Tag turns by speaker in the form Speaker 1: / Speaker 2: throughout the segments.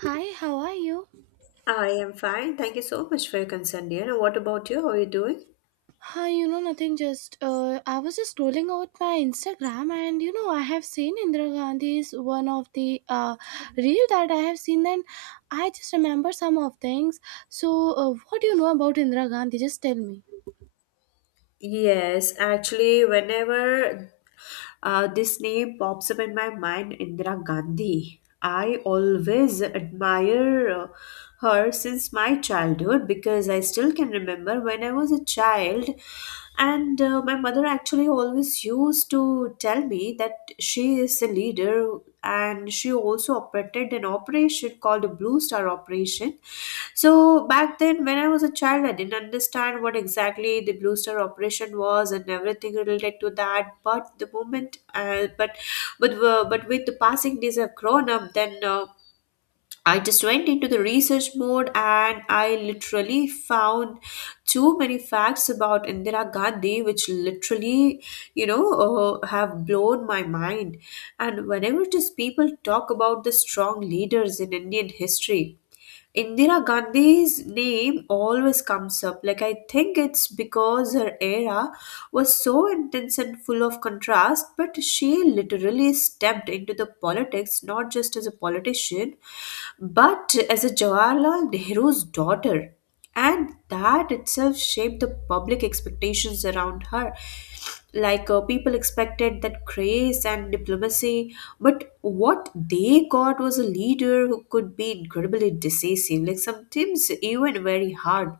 Speaker 1: Hi, how are you?
Speaker 2: I am fine. Thank you so much for your concern, dear. And what about you? How are you doing?
Speaker 1: Hi, you know nothing. Just I was just scrolling out my Instagram, and you know I have seen Indira Gandhi's one of the reel that I have seen. Then I just remember some of things. So, what do you know about Indira Gandhi? Just tell me.
Speaker 2: Yes, actually, whenever this name pops up in my mind, Indira Gandhi, I always admire her since my childhood because I still can remember when I was a child. And my mother actually always used to tell me that she is a leader, and she also operated an operation called a Blue Star Operation. So back then, when I was a child, I didn't understand what exactly the Blue Star operation was and everything related to that. But the moment, but with the passing days, I've grown up. Then I just went into the research mode, and I literally found too many facts about Indira Gandhi, which literally, have blown my mind. And whenever just people talk about the strong leaders in Indian history, Indira Gandhi's name always comes up. Like, I think it's because her era was so intense and full of contrast, but she literally stepped into the politics not just as a politician, but as a Jawaharlal Nehru's daughter, and that itself shaped the public expectations around her. Like people expected that grace and diplomacy, but what they got was a leader who could be incredibly decisive, like sometimes even very hard,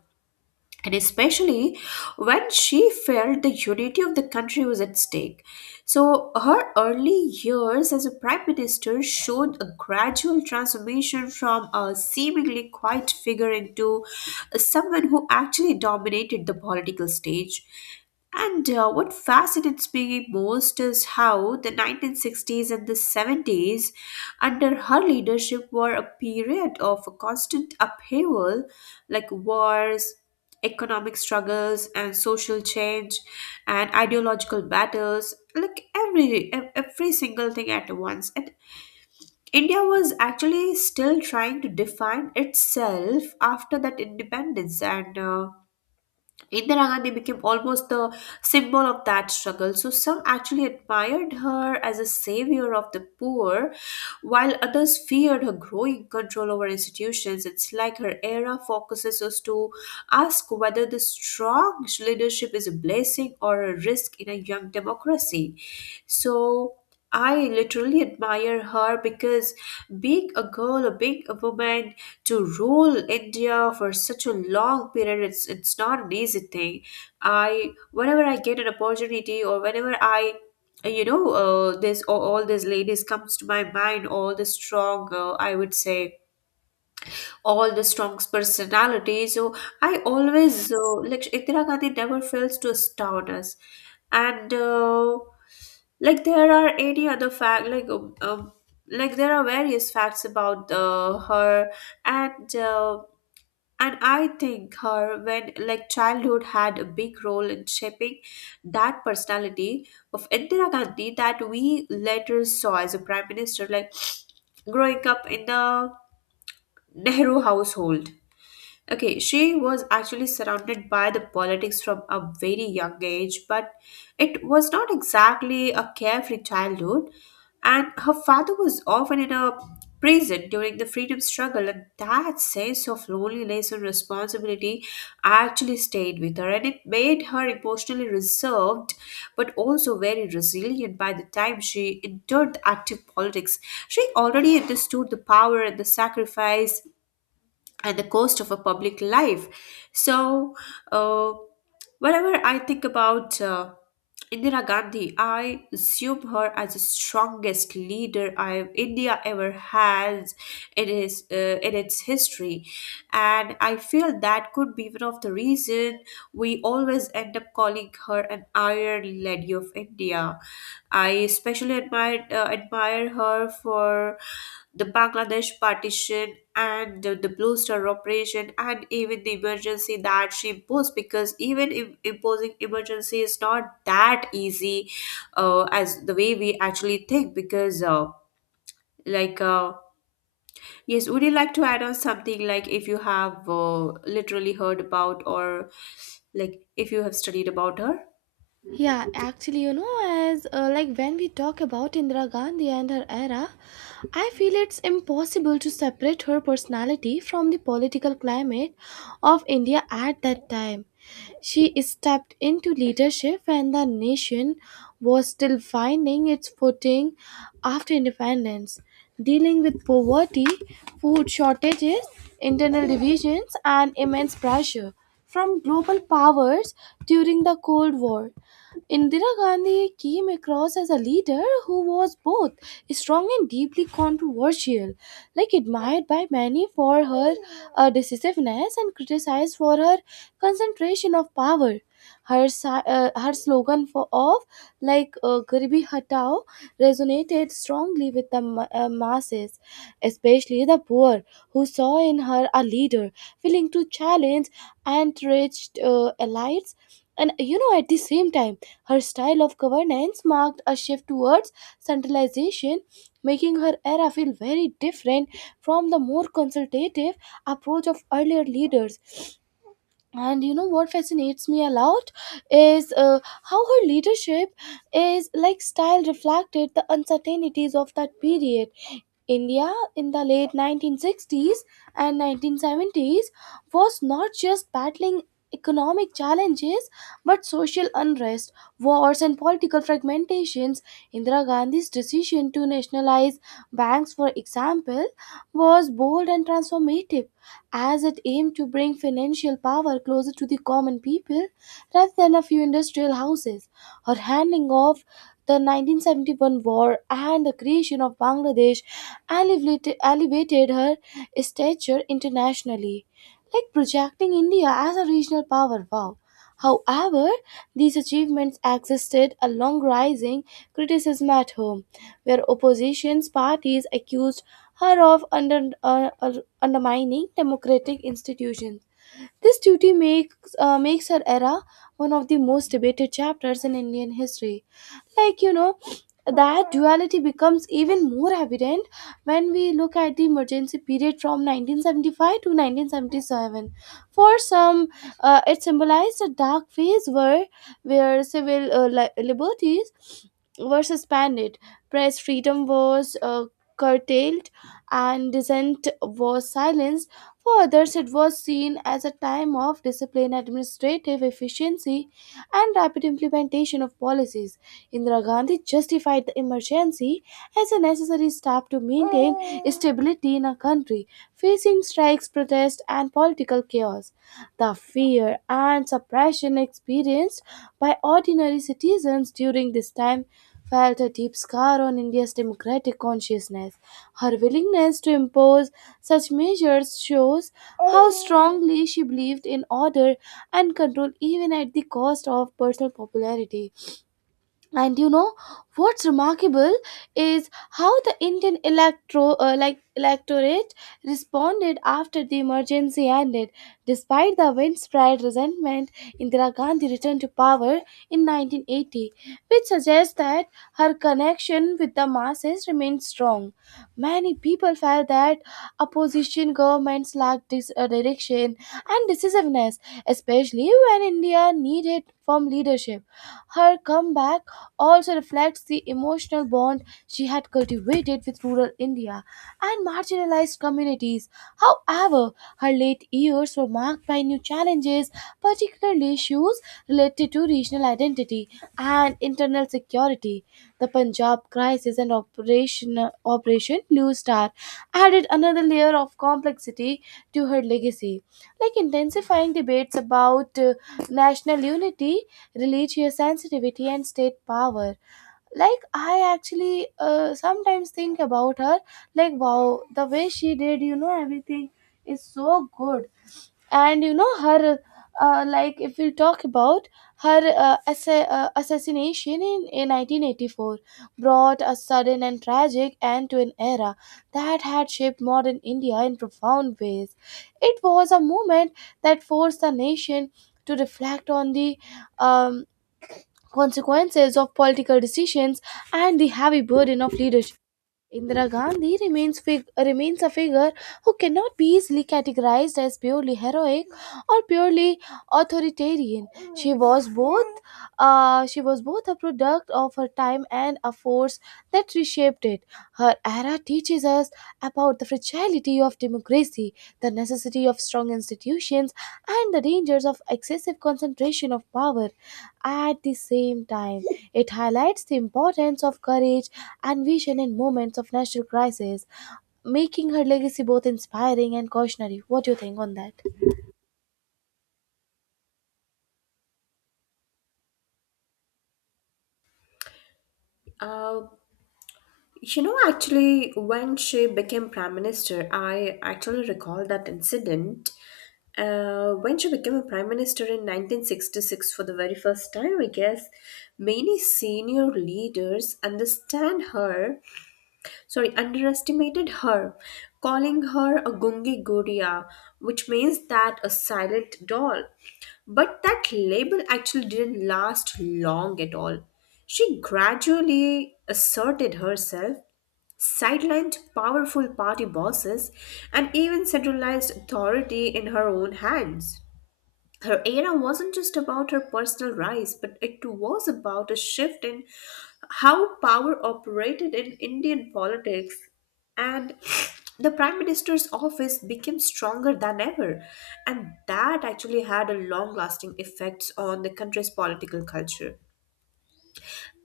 Speaker 2: and especially when she felt the unity of the country was at stake. So, her early years as a prime minister showed a gradual transformation from a seemingly quiet figure into someone who actually dominated the political stage. And what fascinates me most is how the 1960s and the 70s, under her leadership, were a period of constant upheaval, like wars, economic struggles and social change and ideological battles, like every single thing at once. And india was actually still trying to define itself after that independence, and Indira Gandhi became almost the symbol of that struggle. So some actually admired her as a savior of the poor, while others feared her growing control over institutions. It's like her era focuses us to ask whether the strong leadership is a blessing or a risk in a young democracy. So I literally admire her because, being a girl, or being a woman, to rule India for such a long period, it's not an easy thing. I whenever I get an opportunity or whenever I you know this all these ladies comes to my mind, all the strong I would say all the strong personality. So I always like indira gandhi never fails to astound us. And like there are any other fact like there are various facts about her. And uh, and I think her, when like childhood had a big role in shaping that personality of Indira Gandhi that we later saw as a prime minister, like growing up in the Nehru household. Okay, she was actually surrounded by the politics from a very young age, but it was not exactly a carefree childhood. And her father was often in a prison during the freedom struggle, and that sense of loneliness and responsibility actually stayed with her, and it made her emotionally reserved but also very resilient. By the time she entered the active politics, she already understood the power and the sacrifice at the cost of a public life. So, uh, whenever I think about Indira Gandhi, I assume her as the strongest leader I India ever has in its history, and I feel that could be one of the reason we always end up calling her an Iron Lady of India. I especially admire her for the Bangladesh partition and the Blue Star operation and even the emergency that she imposed, because even imposing emergency is not that easy as the way we actually think. Because like uh, yes, would you like to add on something, like if you have literally heard about or like if you have studied about
Speaker 1: Yeah, actually, you know, as like when we talk about Indira Gandhi and her era, I feel it's impossible to separate her personality from the political climate of India at that time. She stepped into leadership when the nation was still finding its footing after independence, dealing with poverty, food shortages, internal divisions, and immense pressure from global powers during the Cold War. Indira Gandhi came across as a leader who was both strong and deeply controversial, like admired by many for her decisiveness and criticized for her concentration of power. Her slogan for of like Garibi Hatao resonated strongly with the masses, especially the poor, who saw in her a leader willing to challenge entrenched elites. And you know, at the same time, her style of governance marked a shift towards centralization, making her era feel very different from the more consultative approach of earlier leaders. And you know what fascinates me a lot is how her leadership is like style reflected the uncertainties of that period. India in the late 1960s and 1970s was not just battling economic challenges but social unrest, wars, and political fragmentations. Indira Gandhi's decision to nationalize banks, for example, was bold and transformative as it aimed to bring financial power closer to the common people rather than a few industrial houses. Her handing off the 1971 war and the creation of Bangladesh elevated her stature internationally, like projecting India as a regional power. Wow. However, these achievements existed a long rising criticism at home, where opposition parties accused her of undermining democratic institutions. This duty makes her era one of the most debated chapters in Indian history. Like you know, that duality becomes even more evident when we look at the emergency period from 1975 to 1977. For some, it symbolized a dark phase where civil liberties were suspended, press freedom was curtailed, and dissent was silenced. For others, it was seen as a time of discipline, administrative efficiency, and rapid implementation of policies. Indira Gandhi justified the emergency as a necessary step to maintain stability in a country facing strikes, protests, and political chaos. The fear and suppression experienced by ordinary citizens during this time felt a deep scar on India's democratic consciousness. Her willingness to impose such measures shows how strongly she believed in order and control even at the cost of personal popularity. And you know what's remarkable is how the Indian electro like electorate responded after the emergency ended. Despite the widespread resentment, Indira Gandhi returned to power in 1980, which suggests that her connection with the masses remained strong. Many people felt that opposition governments lacked direction and decisiveness, especially when India needed firm leadership. Her comeback also reflects the emotional bond she had cultivated with rural India and marginalized communities. However, her late years were marked by new challenges, particularly issues related to regional identity and internal security. The Punjab crisis and Operation Blue Star added another layer of complexity to her legacy, like intensifying debates about national unity, religious sensitivity and state power. Like, I actually sometimes think about her like wow, the way she did you know everything is so good. And you know her, like if we talk about her assassination in 1984 brought a sudden and tragic end to an era that had shaped modern India in profound ways. It was a moment that forced the nation to reflect on the um, consequences of political decisions and the heavy burden of leadership. Indira Gandhi remains a figure who cannot be easily categorized as purely heroic or purely authoritarian. She was both she was both a product of her time and a force that reshaped it. Her era teaches us about the fragility of democracy, the necessity of strong institutions, and the dangers of excessive concentration of power at the same time. It highlights the importance of courage and vision in moments of national crisis, making her legacy both inspiring and cautionary. What do you think on that?
Speaker 2: her? You know, actually, when she became prime minister, I actually recall that incident. When she became a prime minister in 1966 for the very first time, I guess many senior leaders understand her, sorry, underestimated her, calling her a gungi guria, which means that a silent doll. But that label actually didn't last long at all. She gradually asserted herself, sidelined powerful party bosses, and even centralized authority in her own hands. Her era wasn't just about her personal rise, but it was about a shift in how power operated in Indian politics, and the Prime Minister's office became stronger than ever, and that actually had a long lasting effects on the country's political culture.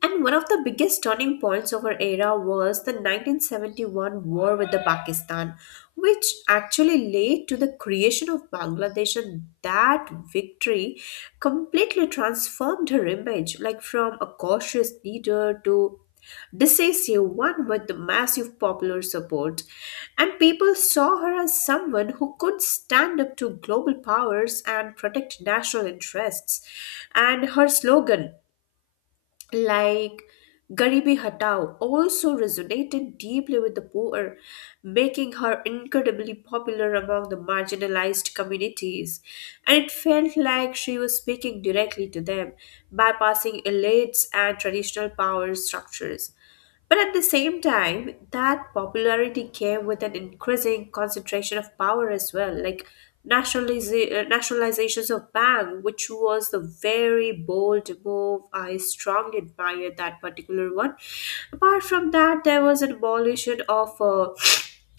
Speaker 2: And one of the biggest turning points of our era was the 1971 war with the Pakistan, which actually led to the creation of Bangladesh, and that victory completely transformed her image, like from a cautious leader to decisive one with the massive popular support. And people saw her as someone who could stand up to global powers and protect national interests. And her slogan, like Garibi Hatao, also resonated deeply with the poor, making her incredibly popular among the marginalized communities. And it felt like she was speaking directly to them, bypassing elites and traditional power structures. But at the same time, that popularity came with an increasing concentration of power as well, like nationalizations of bank, which was the very bold move. I strongly admire that particular one. Apart from that, there was an abolition of.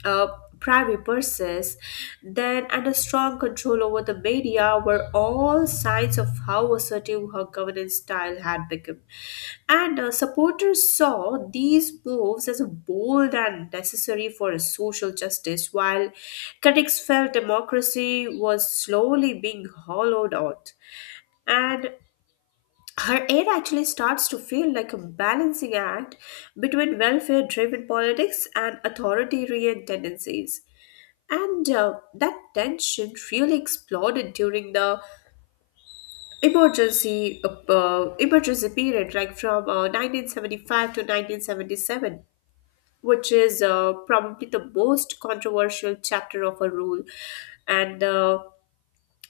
Speaker 2: uh, primary purses, then and a strong control over the media were all signs of how assertive her governance style had become. And supporters saw these moves as bold and necessary for a social justice, while critics felt democracy was slowly being hollowed out. And her aid actually starts to feel like a balancing act between welfare driven politics and authoritarian tendencies. And that tension really exploded during the emergency period, like from 1975 to 1977, which is probably the most controversial chapter of a rule. And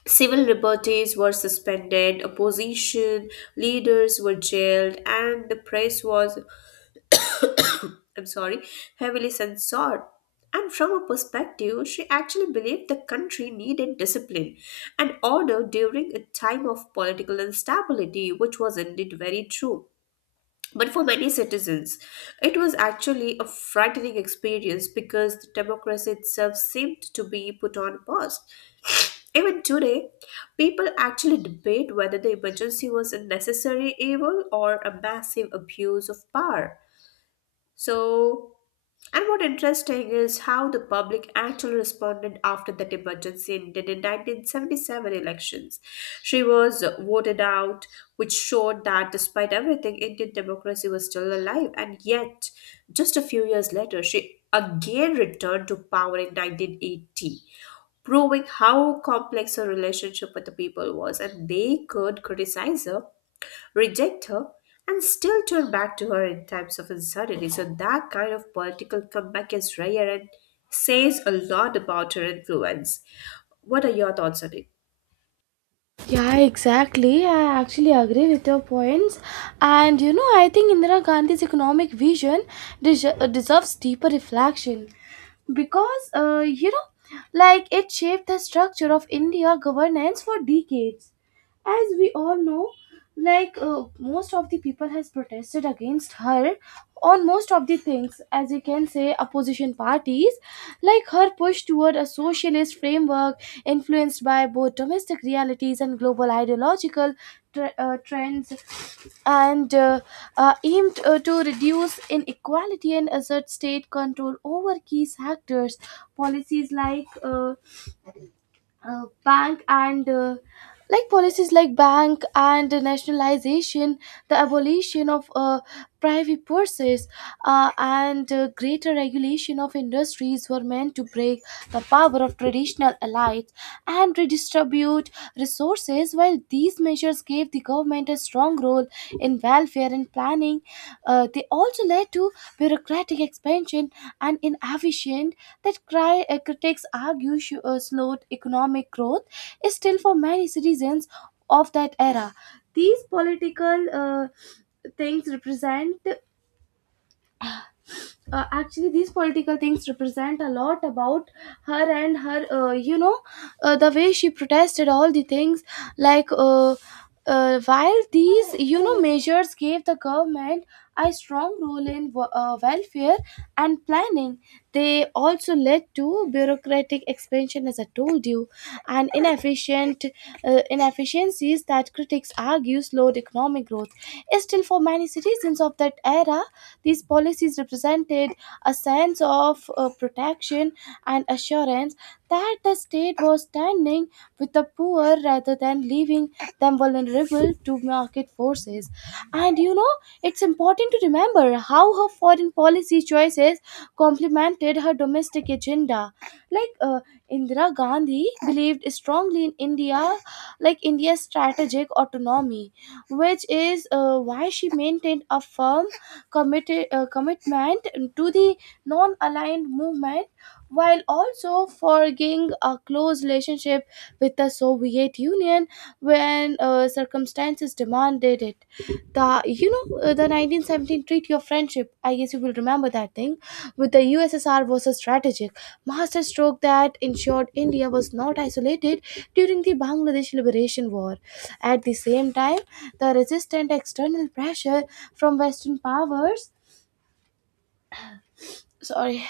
Speaker 2: civil liberties were suspended, opposition leaders were jailed, and the press was, I'm sorry, heavily censored. And from her perspective, she actually believed the country needed discipline and order during a time of political instability, which was indeed very true. But for many citizens, it was actually a frightening experience because the democracy itself seemed to be put on pause. Even today, people actually debate whether the emergency was a necessary evil or a massive abuse of power. So, and what interesting is how the public actually responded after that emergency ended in 1977 elections. She was voted out, which showed that despite everything, Indian democracy was still alive. And yet, just a few years later, she again returned to power in 1980, proving how complex her relationship with the people was. And they could criticize her, reject her, and still turn back to her in times of uncertainty. So that kind of political comeback is rare and says a lot about her influence. What are your thoughts on it?
Speaker 1: Yeah, exactly. I actually agree with your points. And you know, I think Indira Gandhi's economic vision deserves deeper reflection because, you know, like it shaped the structure of India governance for decades. As we all know, like most of the people has protested against her on most of the things, as you can say, opposition parties. Like her push toward a socialist framework influenced by both domestic realities and global ideological tr trends, and aimed to reduce inequality and assert state control over key sectors. Policies like bank and like policies like bank and nationalization, the abolition of private purses, and greater regulation of industries were meant to break the power of traditional elites and redistribute resources. While these measures gave the government a strong role in welfare and planning, they also led to bureaucratic expansion and inefficient that critics argue slowed economic growth is still for many citizens of that era. These political uh, things represent these political things represent a lot about her and her the way she protested all the things. Like uh, uh, while these you know measures gave the government a strong role in welfare and planning, they also led to bureaucratic expansion, as I told you, and inefficient inefficiencies that critics argue slowed economic growth. Still, for many citizens of that era, these policies represented a sense of protection and assurance that the state was standing with the poor rather than leaving them vulnerable to market forces. And you know, it's important to remember how her foreign policy choices complemented her domestic agenda. Like uh, Indira Gandhi believed strongly in India's strategic autonomy, which is why she maintained a firm commitment to the non aligned movement while also forging a close relationship with the Soviet Union when circumstances demanded it. The you know The 1917 Treaty of Friendship, I guess you will remember that thing, with the USSR was a strategic masterstroke that ensured India was not isolated during the Bangladesh Liberation War. At the same time, the resistant external pressure from Western powers, sorry,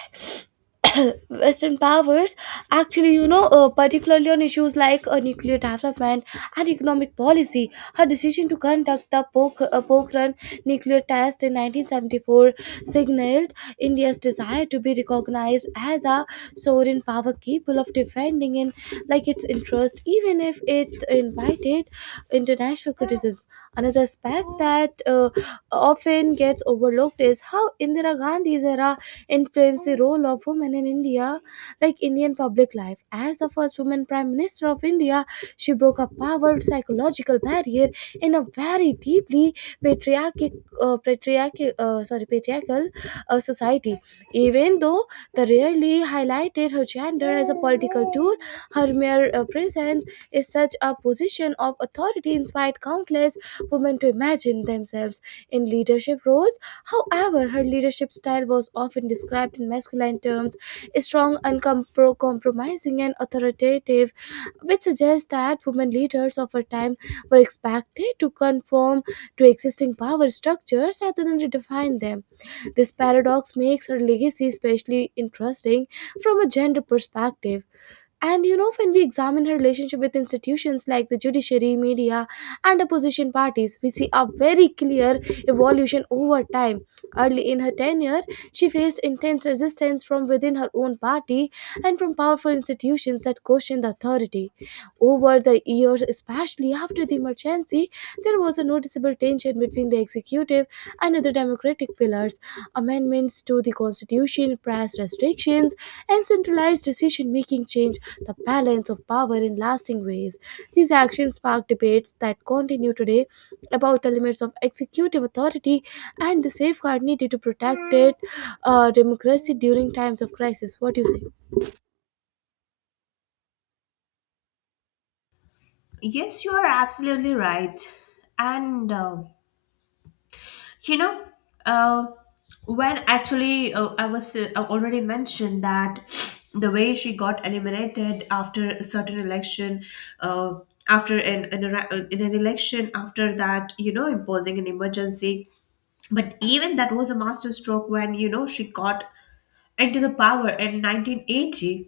Speaker 1: western powers, actually, you know, particularly on issues like nuclear development and economic policy, her decision to conduct the pokhran nuclear test in 1974 signaled India's desire to be recognized as a sovereign power capable of defending in like its interest even if it invited international criticism. Another aspect that often gets overlooked is how Indira Gandhi's era influenced the role of women in Indian public life. As the first woman prime minister of India, she broke a powered psychological barrier in a very deeply patriarchic, patriarchal society. Even though they rarely highlighted her gender as a political tool, her mere presence is such a position of authority inspired countless women to imagine themselves in leadership roles. However, her leadership style was often described in masculine terms: strong, uncompromising, and authoritative, which suggests that women leaders of her time were expected to conform to existing power structures rather than redefine them. This paradox makes her legacy especially interesting from a gender perspective. And you know, when we examine her relationship with institutions like the judiciary, media, and opposition parties, we see a very clear evolution over time. Early in her tenure, she faced intense resistance from within her own party and from powerful institutions that questioned the authority. Over the years, especially after the emergency, there was a noticeable tension between the executive and other democratic pillars. Amendments to the constitution, press restrictions, and centralized decision making change the balance of power in lasting ways. These actions sparked debates that continue today about the limits of executive authority and the safeguard needed to protect it, democracy during times of crisis. What do you say?
Speaker 2: Yes, you are absolutely right. And you know, uh, when actually I already mentioned that the way she got eliminated after a certain election, uh, after an in an election after that, you know, imposing an emergency, but even that was a masterstroke when you know she got into the power in 1980.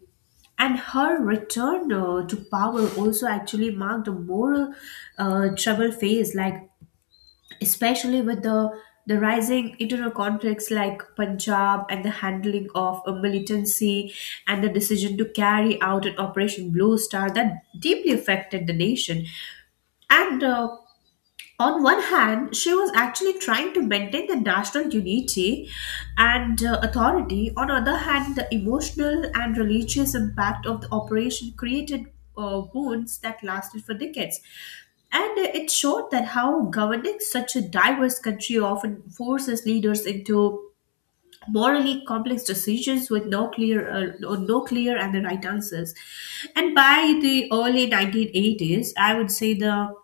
Speaker 2: And her return to power also actually marked a moral trouble phase, like especially with the rising internal conflicts like Punjab and the handling of a militancy and the decision to carry out an Operation Blue Star that deeply affected the nation. And on one hand, she was actually trying to maintain the national unity and authority. On the other hand, the emotional and religious impact of the operation created wounds that lasted for decades. And it showed that how governing such a diverse country often forces leaders into morally complex decisions with no clear or no clear and the right answers. And by the early 1980s, I would say the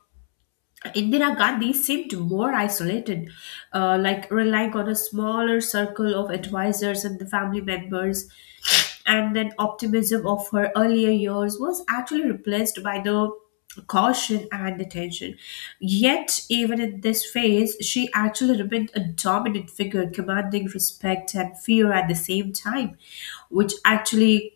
Speaker 2: Indira Gandhi seemed more isolated, like relying on a smaller circle of advisors and the family members. And then optimism of her earlier years was actually replaced by the caution and attention. Yet, even in this phase, she actually remained a dominant figure, commanding respect and fear at the same time, which actually,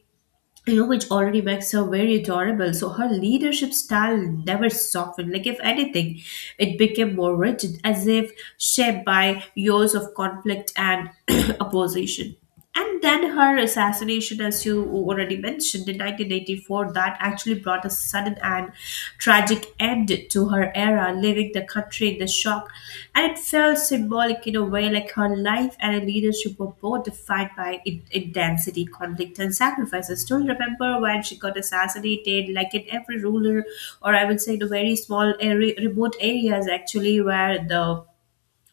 Speaker 2: you know, which already makes her very adorable. So her leadership style never softened. Like, if anything, it became more rigid, as if shaped by years of conflict and opposition. And then her assassination, as you already mentioned, in 1984, that actually brought a sudden and tragic end to her era, leaving the country in the shock. And it felt symbolic in a way, like her life and her leadership were both defined by intensity, conflict, and sacrifice. I still remember when she got assassinated, like in every ruler, or I would say the very small area, remote areas actually, where the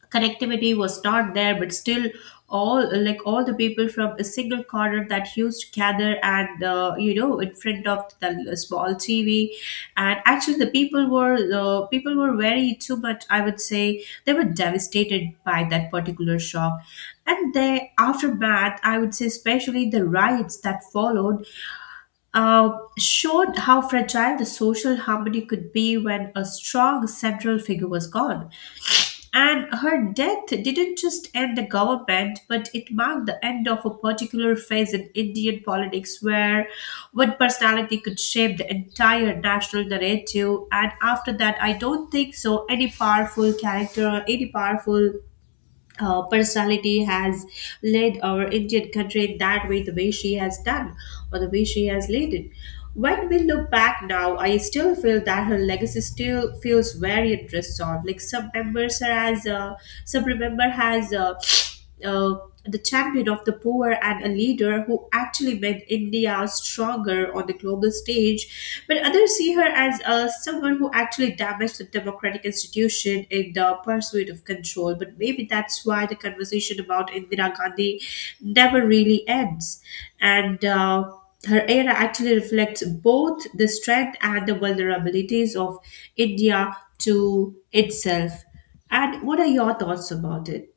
Speaker 2: connectivity was not there but still all the people from a single corner that used to gather and in front of the small tv, and actually the people were very too much, I would say they were devastated by that particular shock. And the aftermath, I would say especially the riots that followed, uh, showed how fragile the social harmony could be when a strong central figure was gone. And her death didn't just end the government, but it marked the end of a particular phase in Indian politics where one personality could shape the entire national narrative. And after that, I don't think so any powerful character or any powerful personality has led our Indian country that way, the way she has done, or the way she has led it. When we look back now, I still feel that her legacy still feels very unresolved. Like some members are as some remember has uh, the champion of the poor and a leader who actually made India stronger on the global stage. But others see her as someone who actually damaged the democratic institution in the pursuit of control. But maybe that's why the conversation about Indira Gandhi never really ends. And Her era actually reflects both the strength and the vulnerabilities of India to itself. And what are your thoughts about it?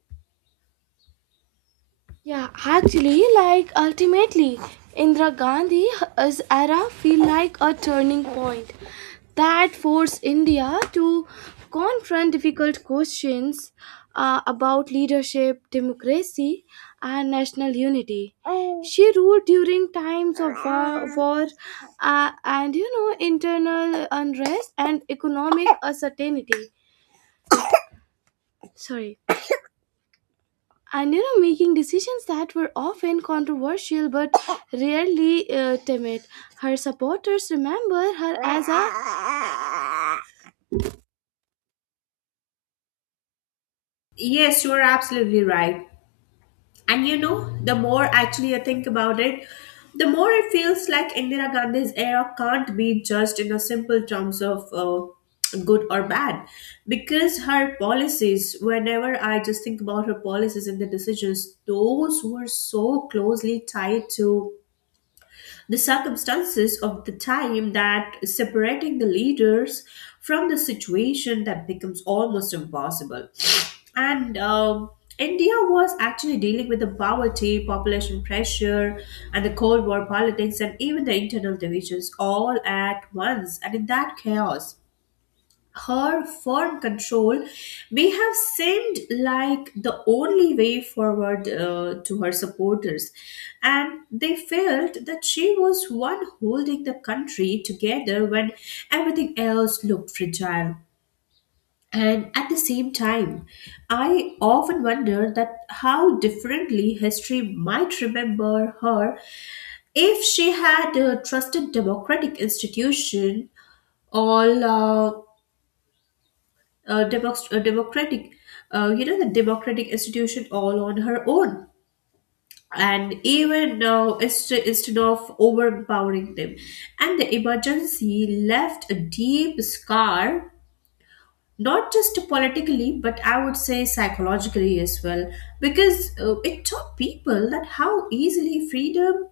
Speaker 1: Yeah, actually, like ultimately, Indira Gandhi's era feel like a turning point that forced India to confront difficult questions about leadership, democracy, and national unity. She ruled during times of war, and you know internal unrest and economic uncertainty. Sorry. And you know making decisions that were often controversial but rarely timid, her supporters remember her as a—
Speaker 2: Yes, you are absolutely right. And you know, the more actually I think about it, the more it feels like Indira Gandhi's era can't be judged in a simple terms of good or bad. Because her policies, whenever I just think about her policies and the decisions, those were so closely tied to the circumstances of the time that separating the leaders from the situation that becomes almost impossible. And India was actually dealing with the poverty population pressure and the cold war politics and even the internal divisions all at once, and in that chaos her firm control may have seemed like the only way forward, to her supporters, and they felt that she was one holding the country together when everything else looked fragile. And at the same time, I often wonder that how differently history might remember her if she had trusted democratic institution all democ- democratic, you know, the democratic institution all on her own. And even now, instead of overpowering them. And the emergency left a deep scar, not just politically but I would say psychologically as well, because it taught people that how easily freedom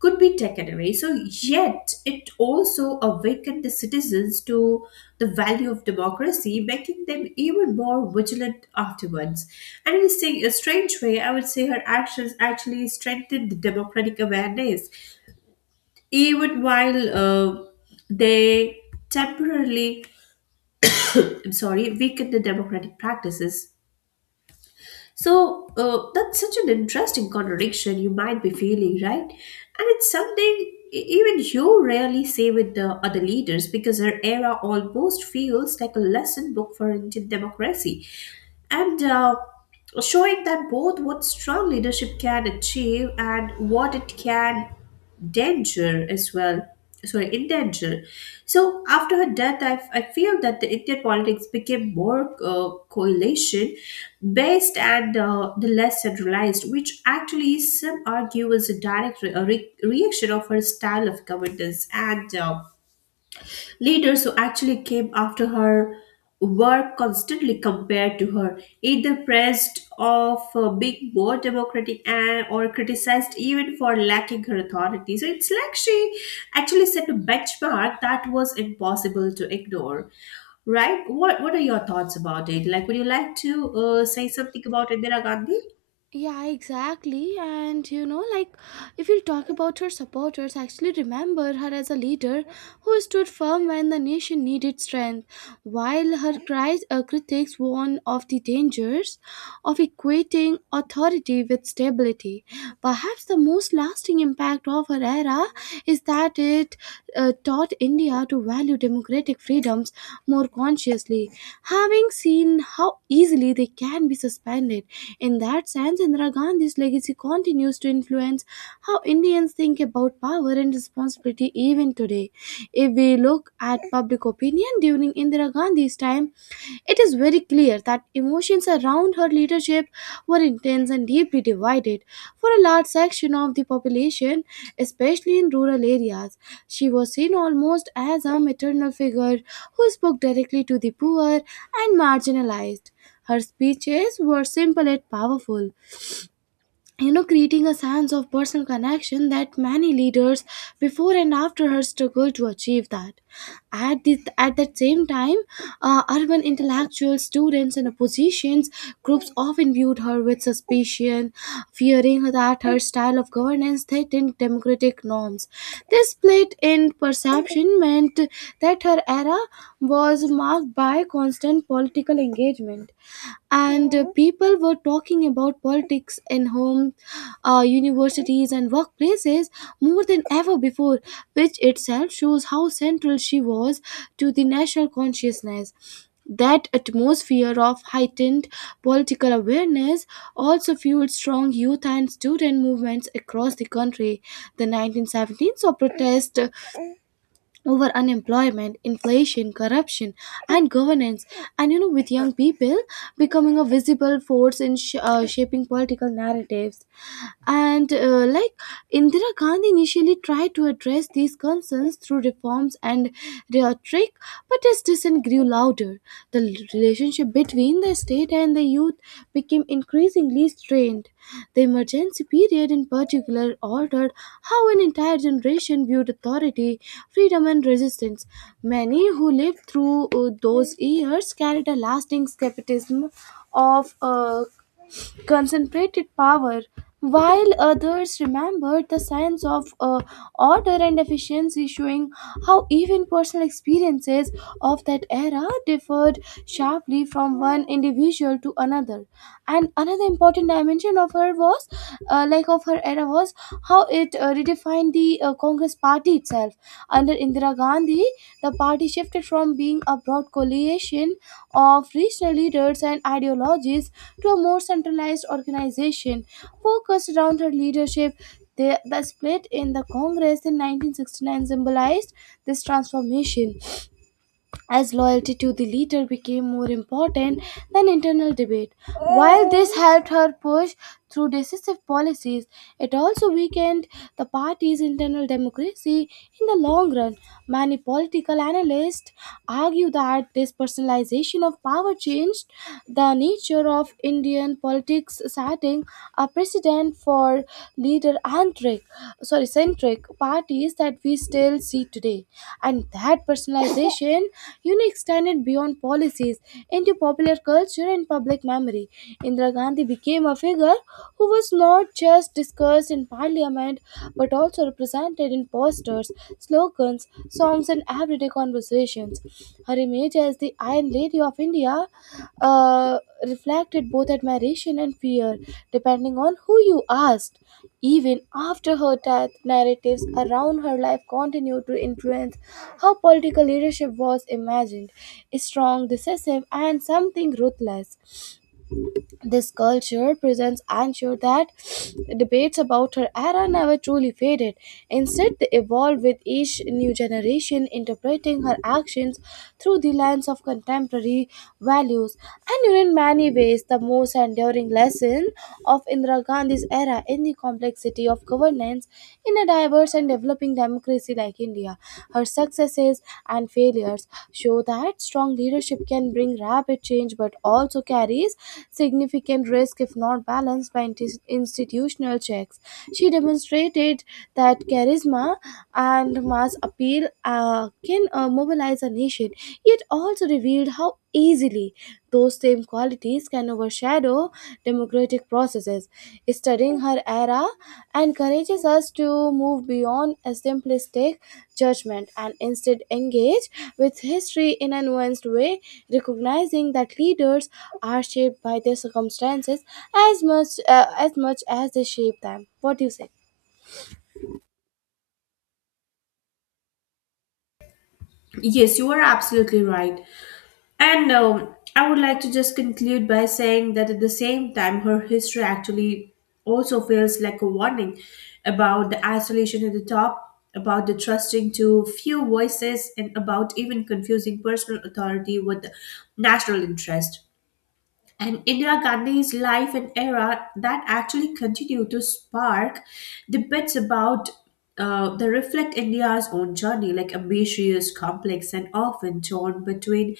Speaker 2: could be taken away. So yet it also awakened the citizens to the value of democracy, making them even more vigilant afterwards. And in a a strange way, I would say her actions actually strengthened the democratic awareness even while they temporarily, I'm sorry, weaken the democratic practices. So that's such an interesting contradiction you might be feeling, right? And it's something even you rarely say with the other leaders, because her era almost feels like a lesson book for Indian democracy, and showing that both what strong leadership can achieve and what it can danger as well, sorry endanger. So after her death, I feel that the indian politics became more coalition based, and the less centralized, which actually some argue was a direct reaction of her style of governance. And Leaders who actually came after her were constantly compared to her, either praised of being more democratic, and or criticized even for lacking her authority. So it's like she actually set a benchmark that was impossible to ignore, right? What are your thoughts about it? Like, would you like to say something about Indira Gandhi?
Speaker 1: Yeah, exactly. And you know, like if you talk about her supporters, I actually remember her as a leader who stood firm when the nation needed strength, while critics warn of the dangers of equating authority with stability. Perhaps the most lasting impact of her era is that it taught India to value democratic freedoms more consciously, having seen how easily they can be suspended. In that sense, Indira Gandhi's legacy continues to influence how Indians think about power and responsibility even today. If we look at public opinion during Indira Gandhi's time, it is very clear that emotions around her leadership were intense and deeply divided. For a large section of the population, especially in rural areas, she was seen almost as a maternal figure who spoke directly to the poor and marginalized. Her speeches were simple yet powerful, creating a sense of personal connection that many leaders before and after her struggle to achieve that. at the at that same time, urban intellectuals, students, and oppositions groups often viewed her with suspicion, fearing that her style of governance threatened democratic norms. This split in perception meant that her era was marked by constant political engagement, and people were talking about politics in home, universities, and workplaces more than ever before, which itself shows how central she was to the national consciousness. That atmosphere of heightened political awareness also fueled strong youth and student movements across the country. The 1917 saw protest over unemployment, inflation, corruption, and governance. With young people becoming a visible force in shaping political narratives. And like Indira Gandhi initially tried to address these concerns through reforms and rhetoric, but his dissent grew louder. The l- relationship between the state and the youth became increasingly strained. The emergency period, in particular, altered how an entire generation viewed authority, freedom, and resistance. Many who lived through those years carried a lasting skepticism of concentrated power, while others remembered the science of order and efficiency, showing how even personal experiences of that era differed sharply from one individual to another. And another important dimension of her was, like of her era was how it redefined the Congress party itself. Under Indira Gandhi, the party shifted from being a broad coalition of regional leaders and ideologies to a more centralized organization focused around her leadership. The split in the Congress in 1969 symbolized this transformation, as loyalty to the leader became more important than internal debate. While this helped her push through decisive policies, it also weakened the party's internal democracy in the long run. Many political analysts argue that this personalization of power changed the nature of Indian politics, setting a precedent for leader-centric, sorry, centric parties that we still see today. And that personalization, extended beyond policies into popular culture and public memory. Indira Gandhi became a figure who was not just discussed in parliament but also represented in posters, slogans, songs, and everyday conversations. Her image as the Iron Lady of India uh, reflected both admiration and fear, depending on who you asked. Even after her death, narratives around her life continued to influence how political leadership was imagined: strong, decisive, and something ruthless. This culture presents ensured that debates about her era never truly faded. Instead, they evolved with each new generation, interpreting her actions through the lens of contemporary values. And in many ways, the most enduring lesson of Indira Gandhi's era in the complexity of governance in a diverse and developing democracy like India. Her successes and failures show that strong leadership can bring rapid change but also carries significant risk if not balanced by institutional checks. She demonstrated that charisma and mass appeal can mobilize a nation, yet also revealed how easily those same qualities can overshadow democratic processes. Studying her era encourages us to move beyond a simplistic judgment and instead engage with history in a nuanced way, recognizing that leaders are shaped by their circumstances as much as they shape them. What do you say?
Speaker 2: Yes, you are absolutely right. And I would like to just conclude by saying that at the same time, her history actually also feels like a warning about the isolation at the top, about the trusting to few voices, and about even confusing personal authority with national interest. And Indira Gandhi's life and era that actually continue to spark debates about the reflect India's own journey, like ambitious, complex, and often torn between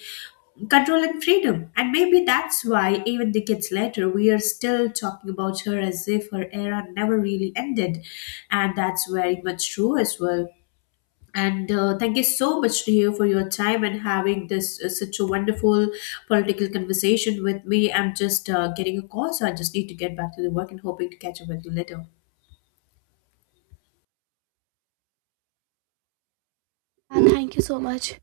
Speaker 2: control and freedom. And maybe that's why, even decades later, we are still talking about her as if her era never really ended. And that's very much true as well. And Thank you so much to you for your time and having this such a wonderful political conversation with me. I'm just getting a call, so I just need to get back to the work and hoping to catch up with you later.
Speaker 1: Thank you so much.